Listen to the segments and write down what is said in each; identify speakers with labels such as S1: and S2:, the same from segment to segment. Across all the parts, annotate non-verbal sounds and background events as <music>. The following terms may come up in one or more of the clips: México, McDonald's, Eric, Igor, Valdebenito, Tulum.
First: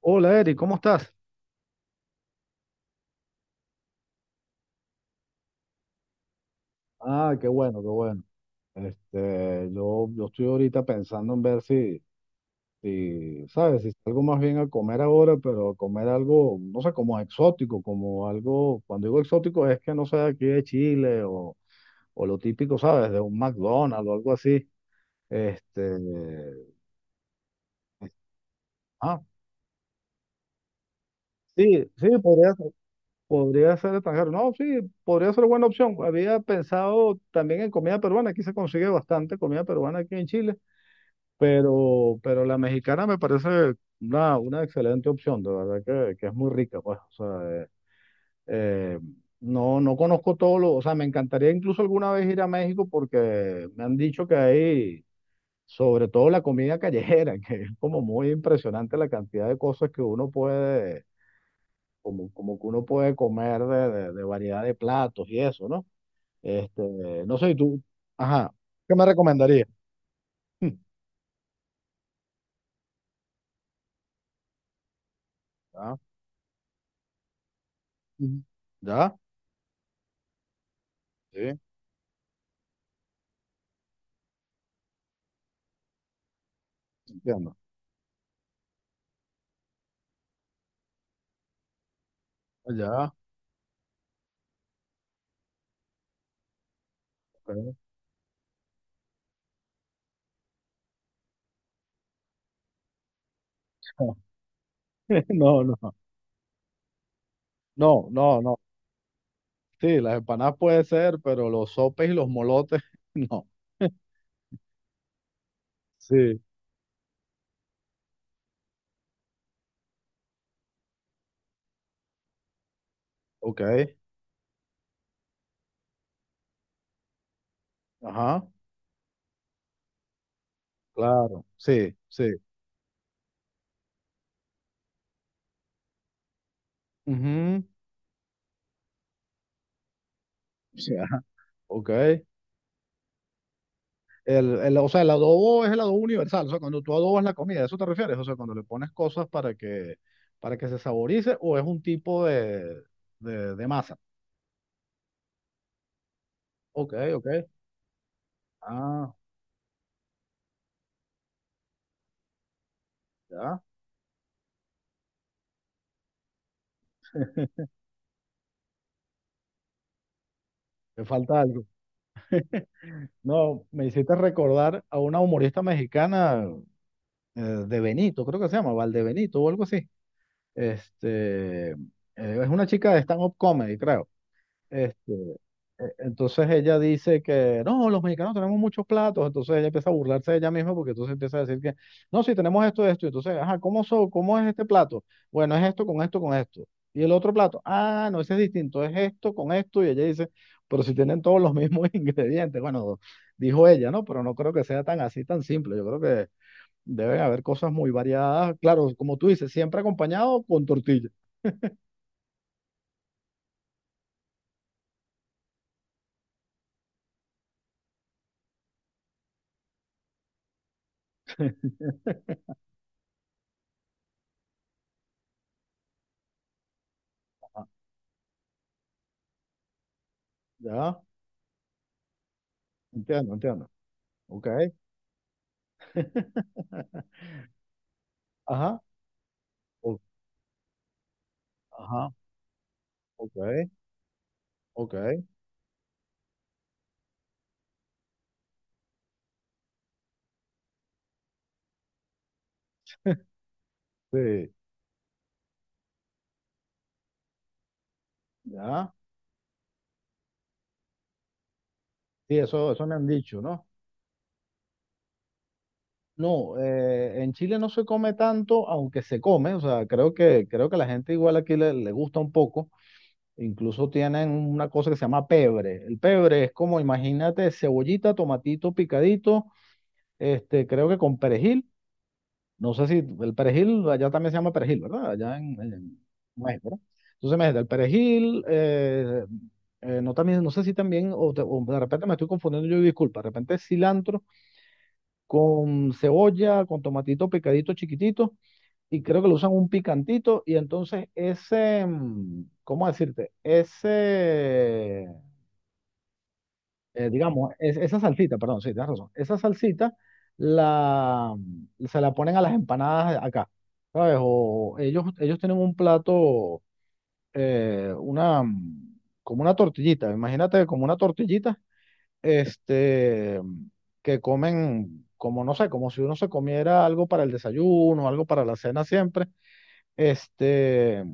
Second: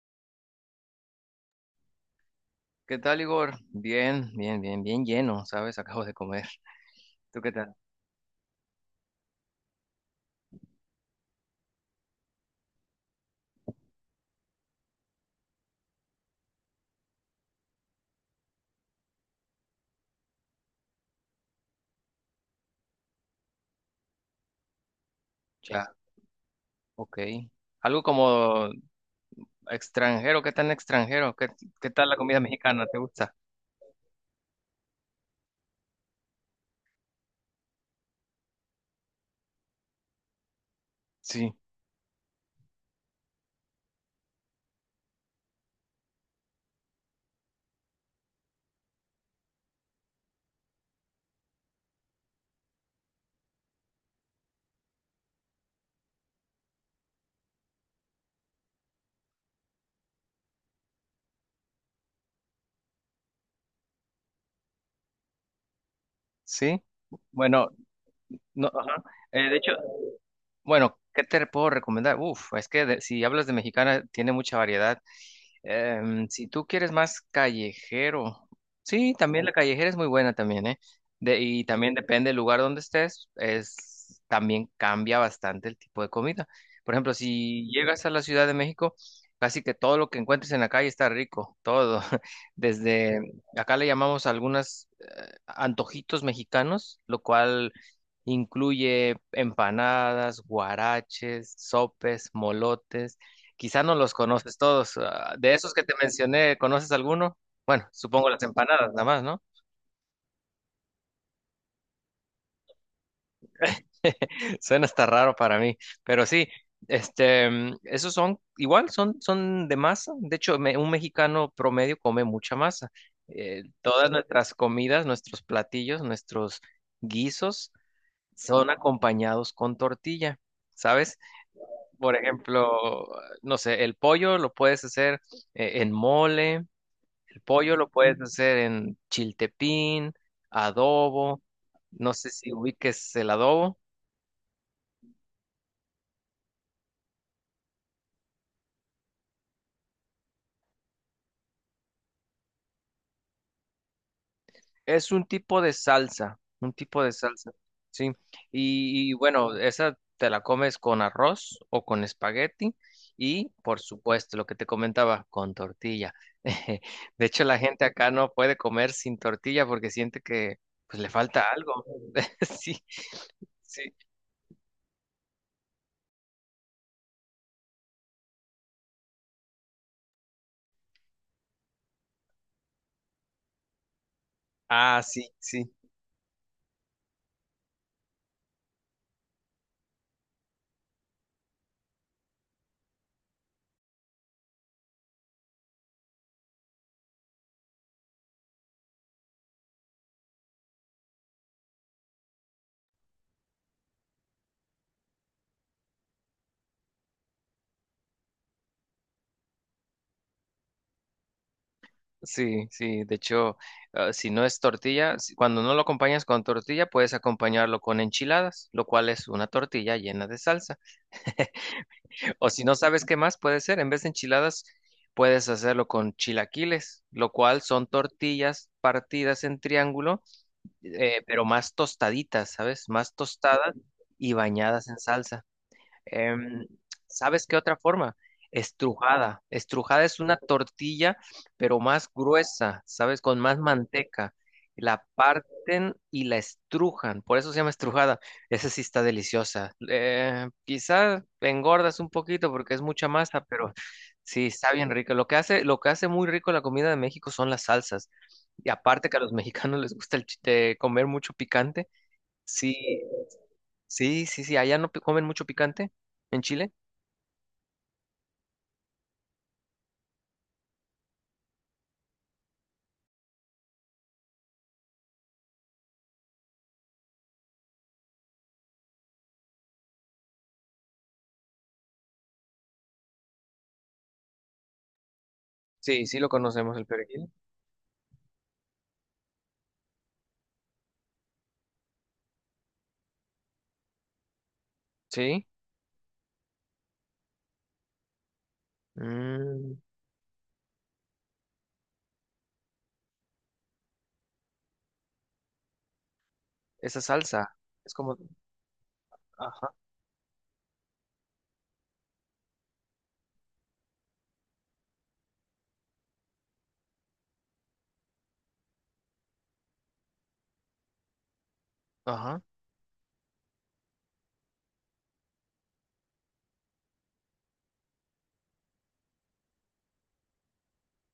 S1: Hola Eric, ¿cómo estás?
S2: ¿Qué tal, Igor? Bien, bien, bien, bien lleno, ¿sabes? <laughs> Acabo de comer.
S1: Ah,
S2: ¿Tú
S1: qué
S2: qué tal?
S1: bueno, qué bueno. Este, yo estoy ahorita pensando en ver si, ¿sabes? Si salgo más bien a comer ahora, pero a comer algo, no sé, como exótico, como algo, cuando digo exótico es que no sé, aquí de Chile o lo típico, ¿sabes? De un McDonald's o algo así.
S2: Sí.
S1: Este,
S2: Ah, ok. Algo como
S1: ah,
S2: extranjero, ¿qué tan extranjero? ¿Qué
S1: sí, sí,
S2: tal la comida
S1: podría ser,
S2: mexicana? ¿Te gusta?
S1: podría ser extranjero. No, sí, podría ser buena opción. Había pensado también en comida peruana, aquí se consigue bastante comida peruana aquí en Chile.
S2: Sí,
S1: Pero la mexicana me parece una excelente opción, de verdad que es muy rica, pues. O sea, eh, no conozco todo lo, o sea, me encantaría incluso alguna vez ir a México porque me han dicho que hay, sobre todo la comida callejera, <laughs> que es como muy impresionante la cantidad de cosas que uno puede, como que uno puede comer de variedad de platos y eso, ¿no? Este,
S2: sí.
S1: no sé, ¿y
S2: Bueno,
S1: tú? Ajá,
S2: no,
S1: ¿qué
S2: ajá.
S1: me
S2: De
S1: recomendarías?
S2: hecho,
S1: <laughs>
S2: bueno, ¿qué te puedo recomendar? Uf, es que si hablas de mexicana, tiene mucha variedad.
S1: ¿Ya?
S2: Si tú quieres más
S1: Ujú.
S2: callejero, sí,
S1: ¿Ya?
S2: también la callejera es muy buena también, ¿eh? De-
S1: Sí,
S2: y también depende del lugar donde estés, también cambia bastante el tipo de comida. Por ejemplo,
S1: entiendo.
S2: si llegas a la Ciudad de México, casi que todo lo que encuentres en la calle está rico, todo. <laughs>
S1: Ya.
S2: Desde acá le llamamos algunos antojitos mexicanos, lo
S1: Ok.
S2: cual incluye empanadas, guaraches, sopes, molotes. Quizá no los conoces todos.
S1: <laughs>
S2: Ah, de
S1: No,
S2: esos que te
S1: no,
S2: mencioné, ¿conoces alguno? Bueno,
S1: no,
S2: supongo
S1: no,
S2: las
S1: no.
S2: empanadas, nada más, ¿no?
S1: Sí, las empanadas puede ser, pero los sopes y los molotes, <laughs> no.
S2: <laughs> Suena hasta raro para mí, pero
S1: Sí,
S2: sí, esos son igual, son de masa. De hecho, un mexicano promedio come mucha masa.
S1: ok.
S2: Todas nuestras comidas, nuestros platillos, nuestros guisos
S1: Ajá,
S2: son acompañados con tortilla, ¿sabes?
S1: claro, sí,
S2: Por
S1: sí.
S2: ejemplo, no sé, el pollo lo puedes hacer en mole.
S1: Ujú,
S2: Pollo lo puedes hacer en chiltepín,
S1: sí, ajá,
S2: adobo,
S1: ok.
S2: no sé si ubiques el adobo.
S1: O sea, el adobo es el adobo universal. O sea, cuando tú adobas la comida, ¿a eso te refieres? O sea, cuando le pones cosas para que se saborice, o es un tipo de masa.
S2: Es un tipo de salsa, un
S1: Ok,
S2: tipo de
S1: ok.
S2: salsa, sí. Y
S1: Ah,
S2: bueno, esa te la comes con arroz o con espagueti y,
S1: ya.
S2: por supuesto, lo que te comentaba, con tortilla. <laughs> De hecho, la gente acá no puede comer sin tortilla porque siente que pues
S1: Me
S2: le
S1: falta
S2: falta
S1: algo.
S2: algo. <laughs> Sí,
S1: No, me
S2: sí.
S1: hiciste recordar a una humorista mexicana, de Benito, creo que se llama Valdebenito o algo así. Este, es una chica de stand-up comedy, creo.
S2: Ah,
S1: Este.
S2: sí, sí.
S1: Entonces ella dice que no, los mexicanos tenemos muchos platos, entonces ella empieza a burlarse de ella misma porque entonces empieza a decir que no, sí, tenemos esto, esto, entonces, ajá, ¿cómo, cómo es este plato? Bueno, es esto con esto, con esto. Y el otro plato, ah, no, ese es distinto, es esto con esto, y ella dice, pero si tienen todos los mismos <laughs> ingredientes, bueno, dijo ella, ¿no? Pero no creo que sea tan así, tan simple, yo creo que deben haber cosas muy variadas, claro, como tú dices, siempre acompañado con tortilla.
S2: Sí, sí, de hecho, si no es tortilla, cuando no lo acompañas con tortilla, puedes acompañarlo con enchiladas, lo cual es una tortilla llena de salsa.
S1: <laughs>
S2: O si no sabes qué más puede ser, en vez de enchiladas, puedes hacerlo con chilaquiles, lo cual
S1: Ah,
S2: son tortillas partidas en triángulo,
S1: ya,
S2: pero más tostaditas, ¿sabes? Más
S1: entiendo, entiendo.
S2: tostadas y
S1: Ok.
S2: bañadas en salsa. Em,
S1: <laughs>
S2: ¿sabes qué otra forma?
S1: Ajá,
S2: Estrujada.
S1: o-
S2: Estrujada es una tortilla, pero más
S1: ajá,
S2: gruesa, ¿sabes? Con más
S1: ok,
S2: manteca.
S1: ok,
S2: La parten y la estrujan, por eso se llama estrujada. Esa sí está deliciosa. Quizás engordas un poquito porque es mucha masa, pero sí,
S1: sí,
S2: está bien rica. Lo que hace muy rico la comida de México son las salsas. Y
S1: ya,
S2: aparte que a los <laughs> mexicanos les gusta comer mucho picante.
S1: sí, eso,
S2: Sí,
S1: eso me han dicho, ¿no?
S2: sí, sí, sí. Allá no comen mucho picante en
S1: No,
S2: Chile.
S1: en Chile no se come tanto, aunque se come, o sea, creo que la gente igual aquí le gusta un poco, incluso tienen una cosa que se llama pebre, el pebre es como, imagínate, cebollita, tomatito picadito, este, creo que con perejil. No sé si el perejil, allá también se llama perejil, ¿verdad? Allá en
S2: Sí, sí lo
S1: México,
S2: conocemos
S1: ¿verdad?
S2: el perejil.
S1: Entonces, imagínate, el perejil, no, también, no sé si también, o de repente me estoy confundiendo, yo y disculpa, de repente es cilantro
S2: Sí.
S1: con cebolla, con tomatito picadito chiquitito, y creo que lo usan un
S2: Mm,
S1: picantito, y entonces ese, ¿cómo decirte? Ese
S2: esa
S1: digamos,
S2: salsa es
S1: esa
S2: como.
S1: salsita, perdón, sí, tienes razón. Esa
S2: Ajá,
S1: salsita la, se la ponen a las empanadas acá, ¿sabes? O ellos tienen un plato, como una tortillita, imagínate como una tortillita,
S2: ajá.
S1: este, que comen, como no sé, como si uno se comiera algo para el desayuno, algo para la cena siempre. Este,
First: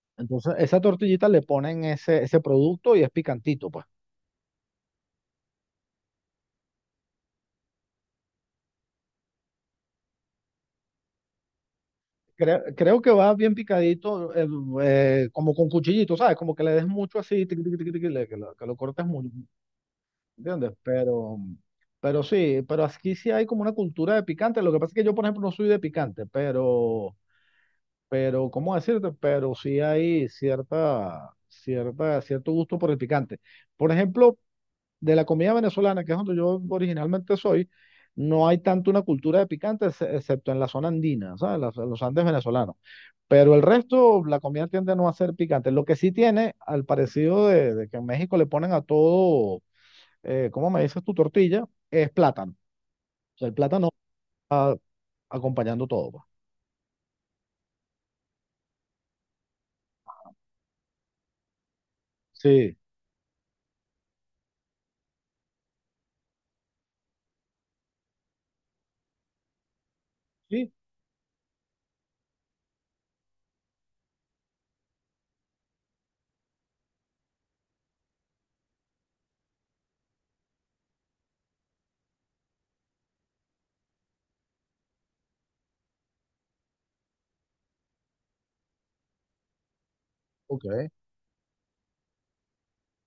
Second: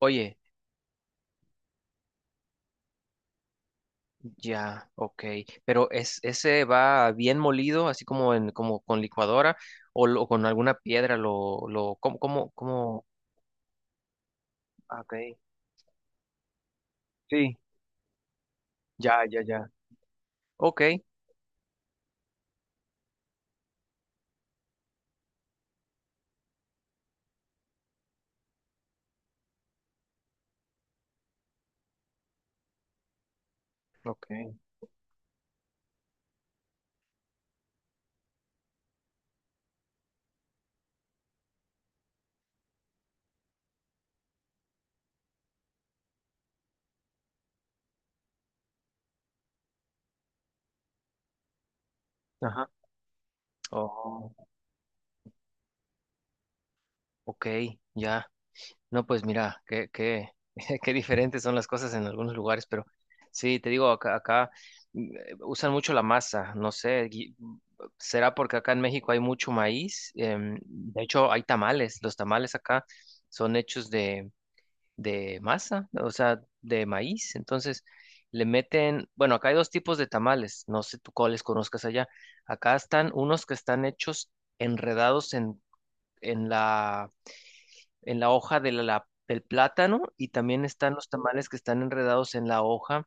S2: Oye,
S1: entonces, esa tortillita le ponen ese producto y es picantito, pues.
S2: ya, ok. Pero ese va bien molido, así como como con licuadora o, con alguna piedra, ¿cómo, cómo,
S1: Creo
S2: cómo?
S1: que va bien picadito,
S2: Ah, ok.
S1: como con cuchillito, ¿sabes? Como que le des mucho así,
S2: Sí,
S1: tiqui, tiqui, tiqui, tiqui, que lo cortes
S2: ya,
S1: mucho,
S2: ya, ya.
S1: ¿entiendes?
S2: Ok,
S1: Pero sí, pero aquí sí hay como una cultura de picante. Lo que pasa es que yo, por ejemplo, no soy de picante, ¿cómo decirte? Pero sí hay cierto gusto por el picante. Por
S2: ok.
S1: ejemplo, de la comida venezolana, que es donde yo originalmente soy, no hay tanto una cultura de picante, excepto en la zona andina, ¿sabes? Los Andes venezolanos. Pero el resto, la comida tiende no a ser picante. Lo que sí tiene, al parecido de que en México le ponen a todo, ¿cómo me dices tu tortilla? Es plátano.
S2: Ajá.
S1: O sea, el plátano
S2: Oh,
S1: va acompañando todo, pues.
S2: ok, ya. No, pues mira, <laughs> qué diferentes son las cosas en algunos lugares,
S1: Sí,
S2: pero sí, te digo, acá, usan mucho la masa, no sé, será porque acá en México hay mucho maíz,
S1: sí,
S2: de hecho hay tamales. Los tamales acá son hechos de masa, o sea, de maíz. Entonces le meten, bueno, acá hay dos tipos de tamales, no sé tú cuáles conozcas allá. Acá están unos que están hechos enredados en la en la hoja del plátano y también
S1: ok.
S2: están los tamales que están enredados en la hoja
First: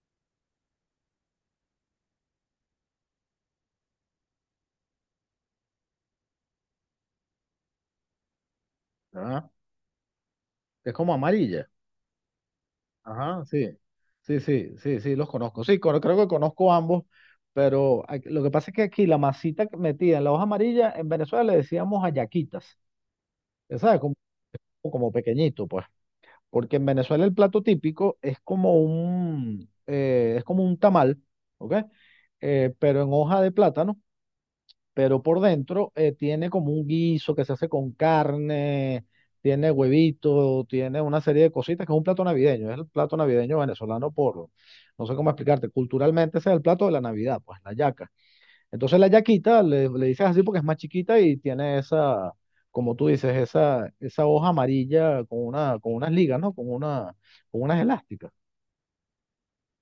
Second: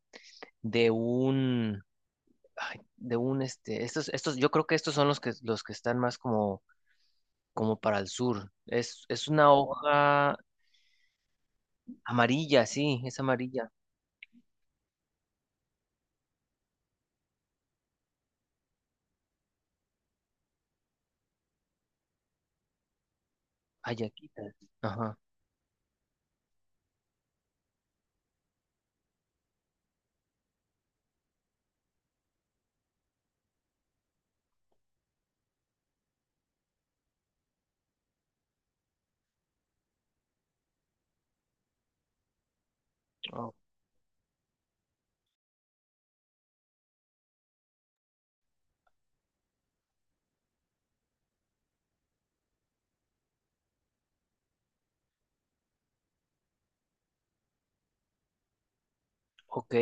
S2: de un, ay, de un, este, estos, yo creo que estos son los que están más como, como para el sur. Es
S1: Ah,
S2: una hoja
S1: es como amarilla.
S2: amarilla, sí, es
S1: Ajá, sí.
S2: amarilla.
S1: Sí, sí, sí, sí, los conozco. Sí, creo que conozco ambos, pero lo que pasa es que aquí la masita que metida en la hoja amarilla, en Venezuela le decíamos ayaquitas. ¿Sabes? Como,
S2: Ayaquita.
S1: como
S2: Ajá.
S1: pequeñito, pues. Porque en Venezuela el plato típico es como un tamal, ¿ok? Pero en hoja de plátano, pero por dentro tiene como un guiso que se hace con carne, tiene huevito, tiene una serie de cositas, que es un plato navideño, es el plato navideño venezolano por, no sé cómo explicarte, culturalmente ese es el plato de la Navidad, pues la yaca. Entonces la yaquita le dices así porque es más chiquita y tiene esa, como tú dices, esa hoja amarilla con una, con unas ligas, ¿no? Con unas elásticas.
S2: Ok,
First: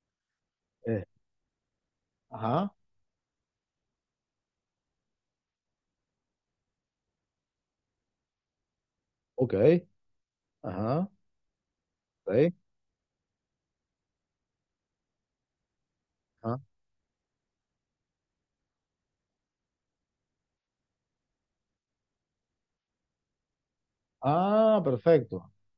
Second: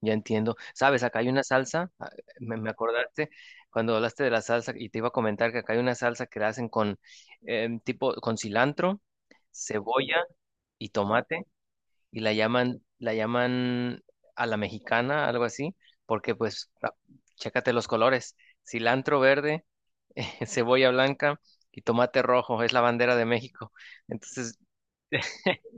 S2: ya entiendo. Sabes,
S1: Eh,
S2: acá hay una salsa, me
S1: ajá,
S2: acordaste cuando hablaste de la salsa y te iba a comentar que acá hay una salsa que la hacen con tipo con cilantro,
S1: ok,
S2: cebolla y
S1: ajá,
S2: tomate y la
S1: ok,
S2: llaman la llaman a la mexicana, algo así, porque
S1: ajá.
S2: pues chécate los colores, cilantro verde, <laughs> cebolla blanca y tomate rojo, es la bandera de México. Entonces
S1: Ah, perfecto.
S2: <laughs>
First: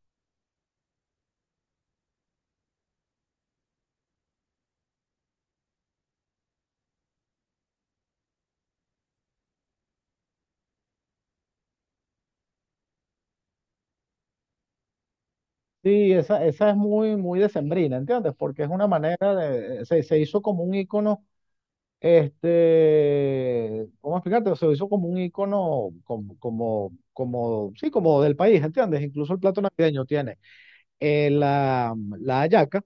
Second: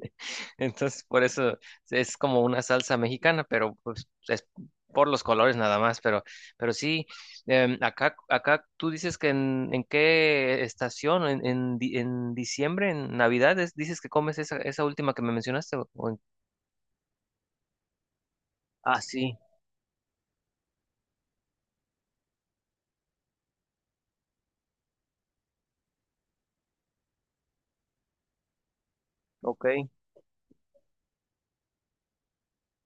S2: entonces, por eso es como una salsa mexicana, pero pues es por los colores nada más, pero sí, acá tú dices que en qué estación, en diciembre, en Navidad, dices que comes esa, esa última que me mencionaste.
S1: Sí, esa es muy, muy decembrina, ¿entiendes? Porque es una
S2: Ah,
S1: manera
S2: sí,
S1: se hizo como un icono, este, ¿cómo explicarte? Se hizo como un icono, sí, como del país, ¿entiendes? Incluso el plato
S2: ok.
S1: navideño tiene. eh, la, la hallaca,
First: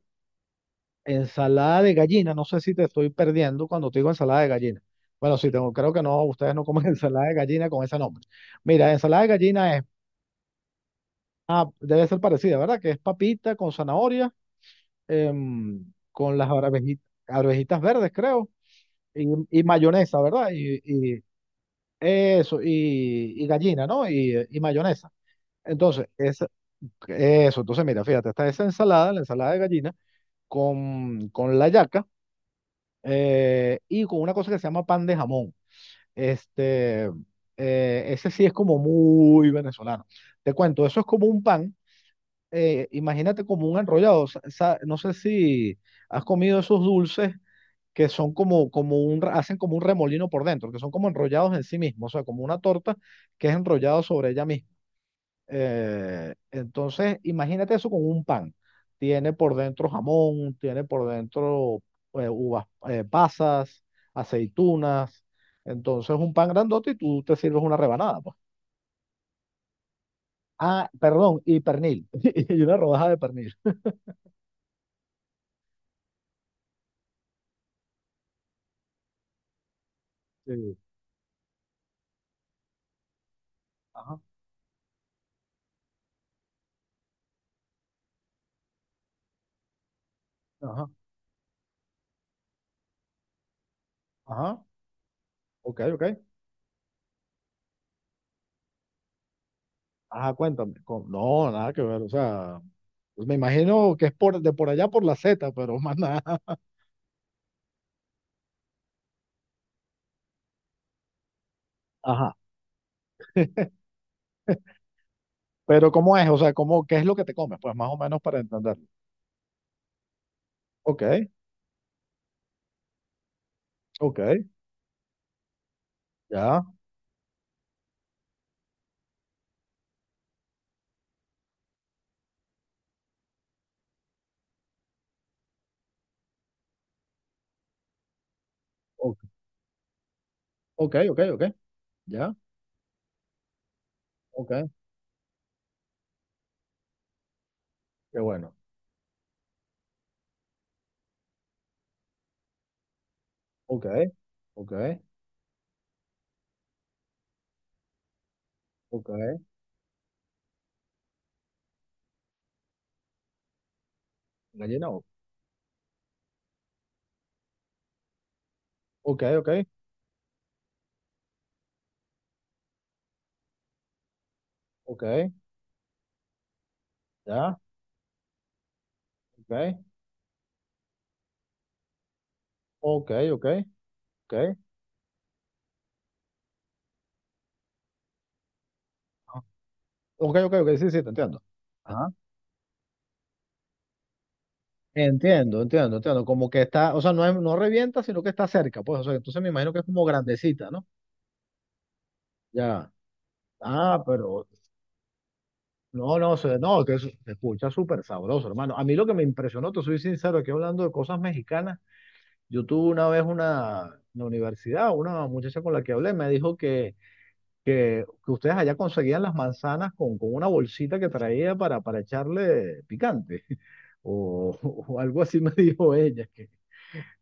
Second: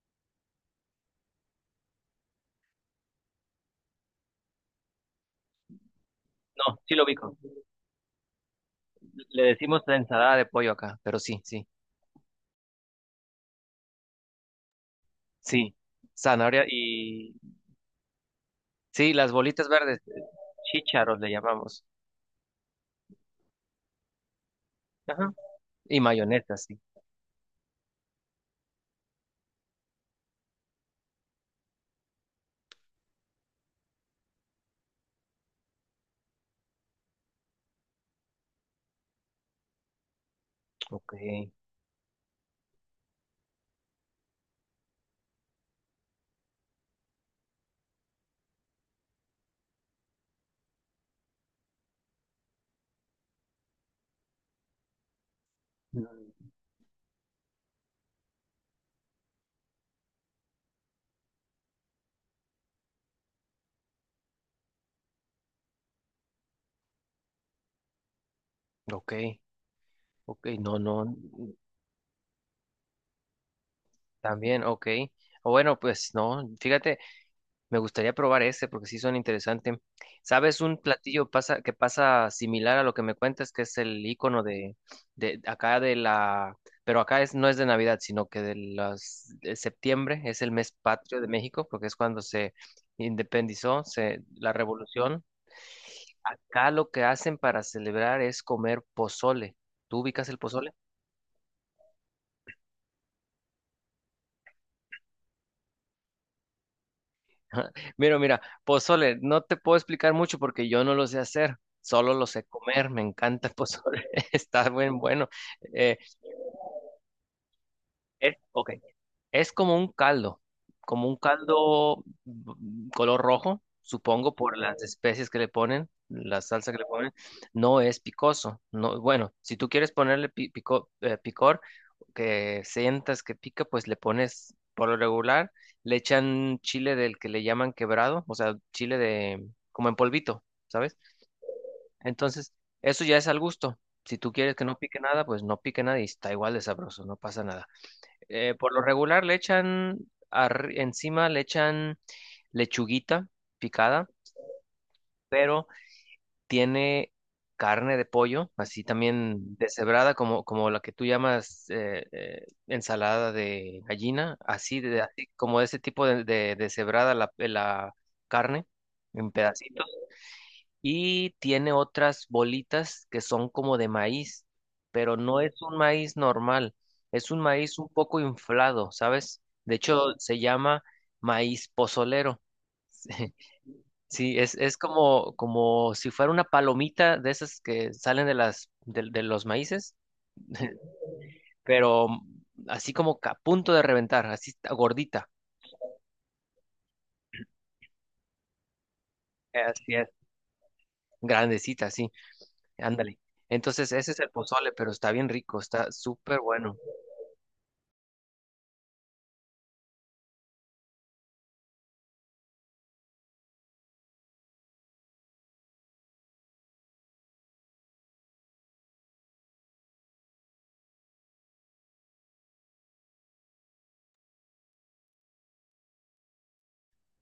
S1: ensalada de gallina, no sé si te estoy perdiendo cuando te digo ensalada de gallina. Bueno, sí, tengo, creo que no, ustedes no
S2: No,
S1: comen <laughs>
S2: sí lo
S1: ensalada de
S2: ubico.
S1: gallina con ese nombre. Mira, ensalada de
S2: Le
S1: gallina
S2: decimos
S1: es,
S2: ensalada de pollo acá, pero sí, sí,
S1: debe ser parecida, ¿verdad? Que es papita con zanahoria,
S2: sí.
S1: em, con las
S2: Zanahoria
S1: arvejitas,
S2: y.
S1: arvejitas verdes, creo,
S2: Sí,
S1: y,
S2: las
S1: y
S2: bolitas verdes,
S1: mayonesa, ¿verdad? Y,
S2: chícharos
S1: y
S2: le llamamos.
S1: eso, y gallina, ¿no? Y mayonesa.
S2: Ajá. Y
S1: Entonces,
S2: mayonesa, sí.
S1: eso, entonces mira, fíjate, está esa ensalada, la ensalada de gallina, con la yaca, y con una cosa que se llama pan de jamón. Este, ese sí es como muy venezolano. Te cuento, eso es
S2: Ok.
S1: como un pan, imagínate como un enrollado. No sé si has comido esos dulces que son como, hacen como un remolino por dentro, que son como enrollados en sí mismos, o sea, como una torta que es enrollado sobre ella misma.
S2: Mm.
S1: Entonces, imagínate eso con un pan. Tiene por dentro jamón, tiene por dentro uvas, pasas, aceitunas. Entonces, un pan grandote y tú te sirves una rebanada, pues.
S2: Ok. Ok, no,
S1: Ah,
S2: no,
S1: perdón, y pernil. <laughs> Y una rodaja de pernil.
S2: también, ok. O bueno, pues no, fíjate, me gustaría probar ese porque sí son interesantes. ¿Sabes
S1: Sí.
S2: un platillo que pasa similar a lo que me cuentas, que es el
S1: Ajá,
S2: icono de acá de la, pero acá no es de Navidad, sino que de septiembre es el mes
S1: ajá,
S2: patrio de México, porque es cuando se independizó, la
S1: ajá.
S2: revolución.
S1: Ok, ok.
S2: Acá lo que hacen para celebrar es comer pozole. ¿Tú ubicas
S1: Ajá,
S2: el pozole?
S1: cuéntame. No, nada que ver. O sea, pues me imagino que es por, de por allá por la Z, pero <laughs> más nada.
S2: <laughs> Mira, mira, pozole, no te puedo explicar mucho porque yo no lo sé hacer, solo lo
S1: Ajá.
S2: sé comer, me encanta el pozole, <laughs> está bien bueno.
S1: Pero,
S2: Eh,
S1: ¿cómo es? O sea, ¿cómo, qué es lo que te comes? Pues más o menos
S2: eh,
S1: para
S2: ok,
S1: entender.
S2: es como un
S1: Ok.
S2: caldo color rojo,
S1: Ok,
S2: supongo por las especies que le ponen, la salsa
S1: ya.
S2: que le ponen. No es picoso. No, bueno, si tú quieres ponerle picor, que sientas que pica, pues le pones por lo regular, le echan chile del que le llaman quebrado, o sea, chile
S1: o-
S2: de como en polvito,
S1: Ok,
S2: ¿sabes?
S1: ok, ok, ya.
S2: Entonces, eso ya es al gusto. Si tú
S1: Ok,
S2: quieres que no pique nada, pues no pique nada y está igual de sabroso, no pasa nada.
S1: qué bueno.
S2: Por lo regular encima le echan lechuguita
S1: Ok,
S2: picada,
S1: ok,
S2: pero tiene carne de pollo, así
S1: ok.
S2: también deshebrada, como la que tú llamas ensalada de gallina, así,
S1: Gallina,
S2: así como ese tipo de deshebrada la carne
S1: ok,
S2: en
S1: ok,
S2: pedacitos y tiene otras bolitas que son como de maíz, pero
S1: ok,
S2: no es un maíz normal, es un
S1: ya.
S2: maíz un poco inflado, ¿sabes?
S1: Ok,
S2: De hecho, se llama maíz pozolero.
S1: ok,
S2: <laughs>
S1: ok,
S2: Sí, es,
S1: ok.
S2: es como, si fuera una palomita de esas que salen de
S1: Ah,
S2: los maíces,
S1: ok, ok, ok, sí, sí, te entiendo.
S2: pero
S1: Ajá.
S2: así como que a punto de reventar, así está gordita.
S1: Entiendo, entiendo, entiendo. Como que está, o sea, no, no revienta, sino que está cerca, pues. O sea, entonces me imagino que es
S2: Así
S1: como
S2: es.
S1: grandecita, ¿no?
S2: Grandecita, así,
S1: Ya.
S2: ándale. Entonces,
S1: Ah,
S2: ese es el
S1: pero
S2: pozole, pero está bien rico, está
S1: no, no,
S2: súper
S1: se,
S2: bueno.
S1: no, que es- se escucha súper sabroso, hermano. A mí lo que me impresionó, te soy sincero, aquí hablando de cosas mexicanas. Yo tuve una vez una, en la universidad, una muchacha con la que hablé, me dijo que, ustedes allá conseguían las manzanas con, una bolsita que traía para echarle picante, <laughs> o, o algo así me <laughs> dijo ella, que,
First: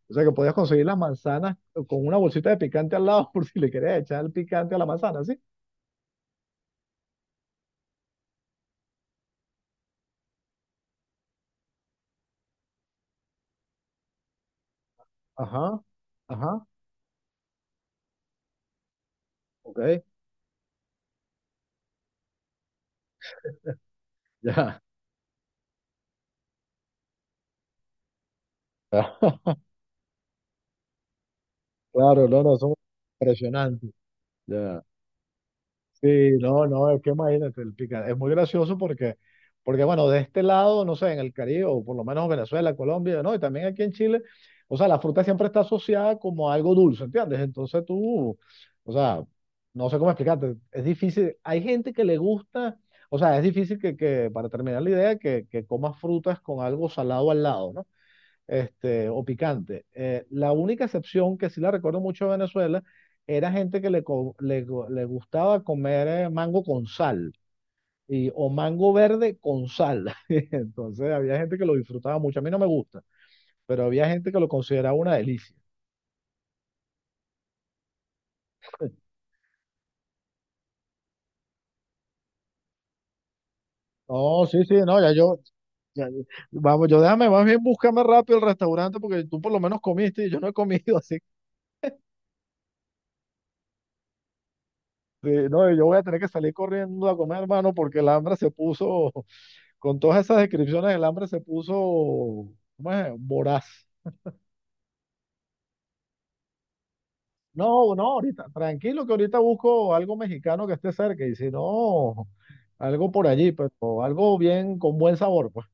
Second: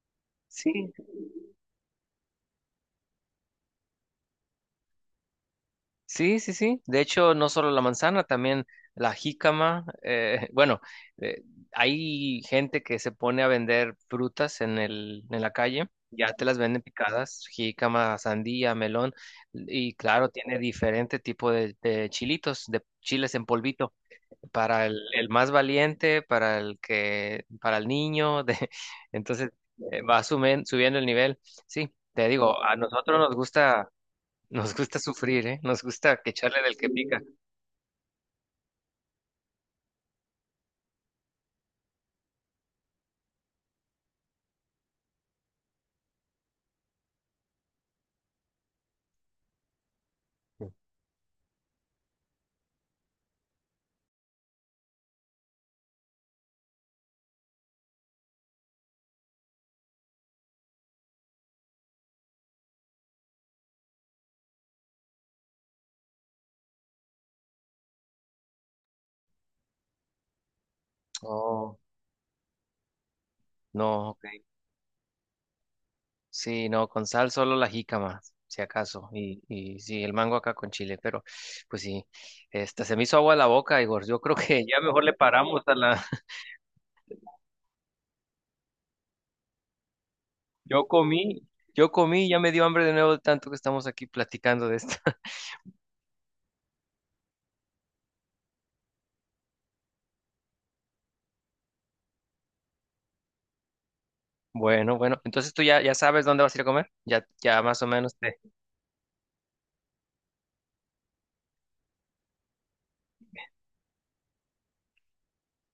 S1: o sea, que podías conseguir
S2: Sí.
S1: las manzanas con una bolsita de picante al lado <laughs> por si le querías echar el picante a la manzana, ¿sí?
S2: Sí, sí, sí. De hecho, no solo la manzana, también la jícama. <laughs> Bueno, eh, hay gente que se pone a vender frutas en el, en la
S1: Ajá,
S2: calle. Ya te las
S1: ajá,
S2: venden picadas, jícama, sandía, melón.
S1: ok,
S2: Y claro, tiene diferente tipo de chilitos, de chiles en polvito.
S1: ya.
S2: Para el más valiente, para el niño. <laughs> Entonces,
S1: <laughs>
S2: va subiendo el nivel. Sí,
S1: Claro,
S2: te
S1: no, no,
S2: digo,
S1: son
S2: a nosotros nos gusta.
S1: impresionantes.
S2: Nos
S1: Ya.
S2: gusta sufrir, ¿eh? Nos gusta que
S1: Sí,
S2: echarle
S1: no,
S2: del que
S1: no, es que
S2: pica.
S1: imagínate, el pica, es muy gracioso porque bueno, de este lado, no sé, en el Caribe, o por lo menos Venezuela, Colombia, ¿no? Y también aquí en Chile, o sea, la fruta siempre está asociada como a algo dulce, ¿entiendes? Entonces tú, o sea, no sé cómo explicarte, es difícil, hay gente que le gusta, o sea, es difícil que para terminar la idea, que comas frutas con algo salado al lado, ¿no? Este, o picante. La única excepción que sí la recuerdo mucho de Venezuela era gente que le, co- le, go- le gustaba comer mango con sal y, o mango verde con sal. <laughs> Entonces había gente que lo
S2: Oh,
S1: disfrutaba mucho. A mí no me gusta, pero había
S2: no, ok.
S1: gente que lo consideraba una delicia.
S2: Sí, no, con sal solo la jícama, si
S1: <laughs>
S2: acaso. Y sí, el mango acá con chile, pero pues sí, esta se me hizo agua la boca, Igor. Yo creo
S1: No,
S2: que
S1: sí, sí,
S2: ya
S1: no,
S2: mejor
S1: ya
S2: le
S1: yo,
S2: paramos a la.
S1: ya-
S2: <laughs>
S1: vamos, yo déjame más bien búscame rápido el restaurante porque tú por lo menos comiste y yo no he
S2: Yo
S1: comido, así
S2: comí, yo comí, ya me dio hambre de nuevo de tanto que estamos aquí platicando de esto.
S1: que
S2: <laughs>
S1: sí, no, yo voy a tener que salir corriendo a comer, hermano, porque el hambre se puso. Con todas esas descripciones, el hambre se puso, ¿cómo es? Voraz.
S2: Bueno, bueno, entonces tú ya, sabes dónde vas a ir a comer. Ya, ya más o
S1: No, no,
S2: menos te.
S1: ahorita, tranquilo que ahorita busco algo mexicano que esté cerca y si no, algo por allí, pero algo bien con buen sabor, pues.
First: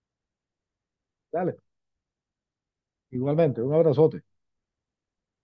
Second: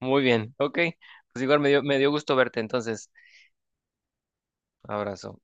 S2: Muy bien, ok. Pues
S1: Dale,
S2: Igor, me dio gusto verte, entonces,
S1: igualmente, un abrazote.
S2: abrazo.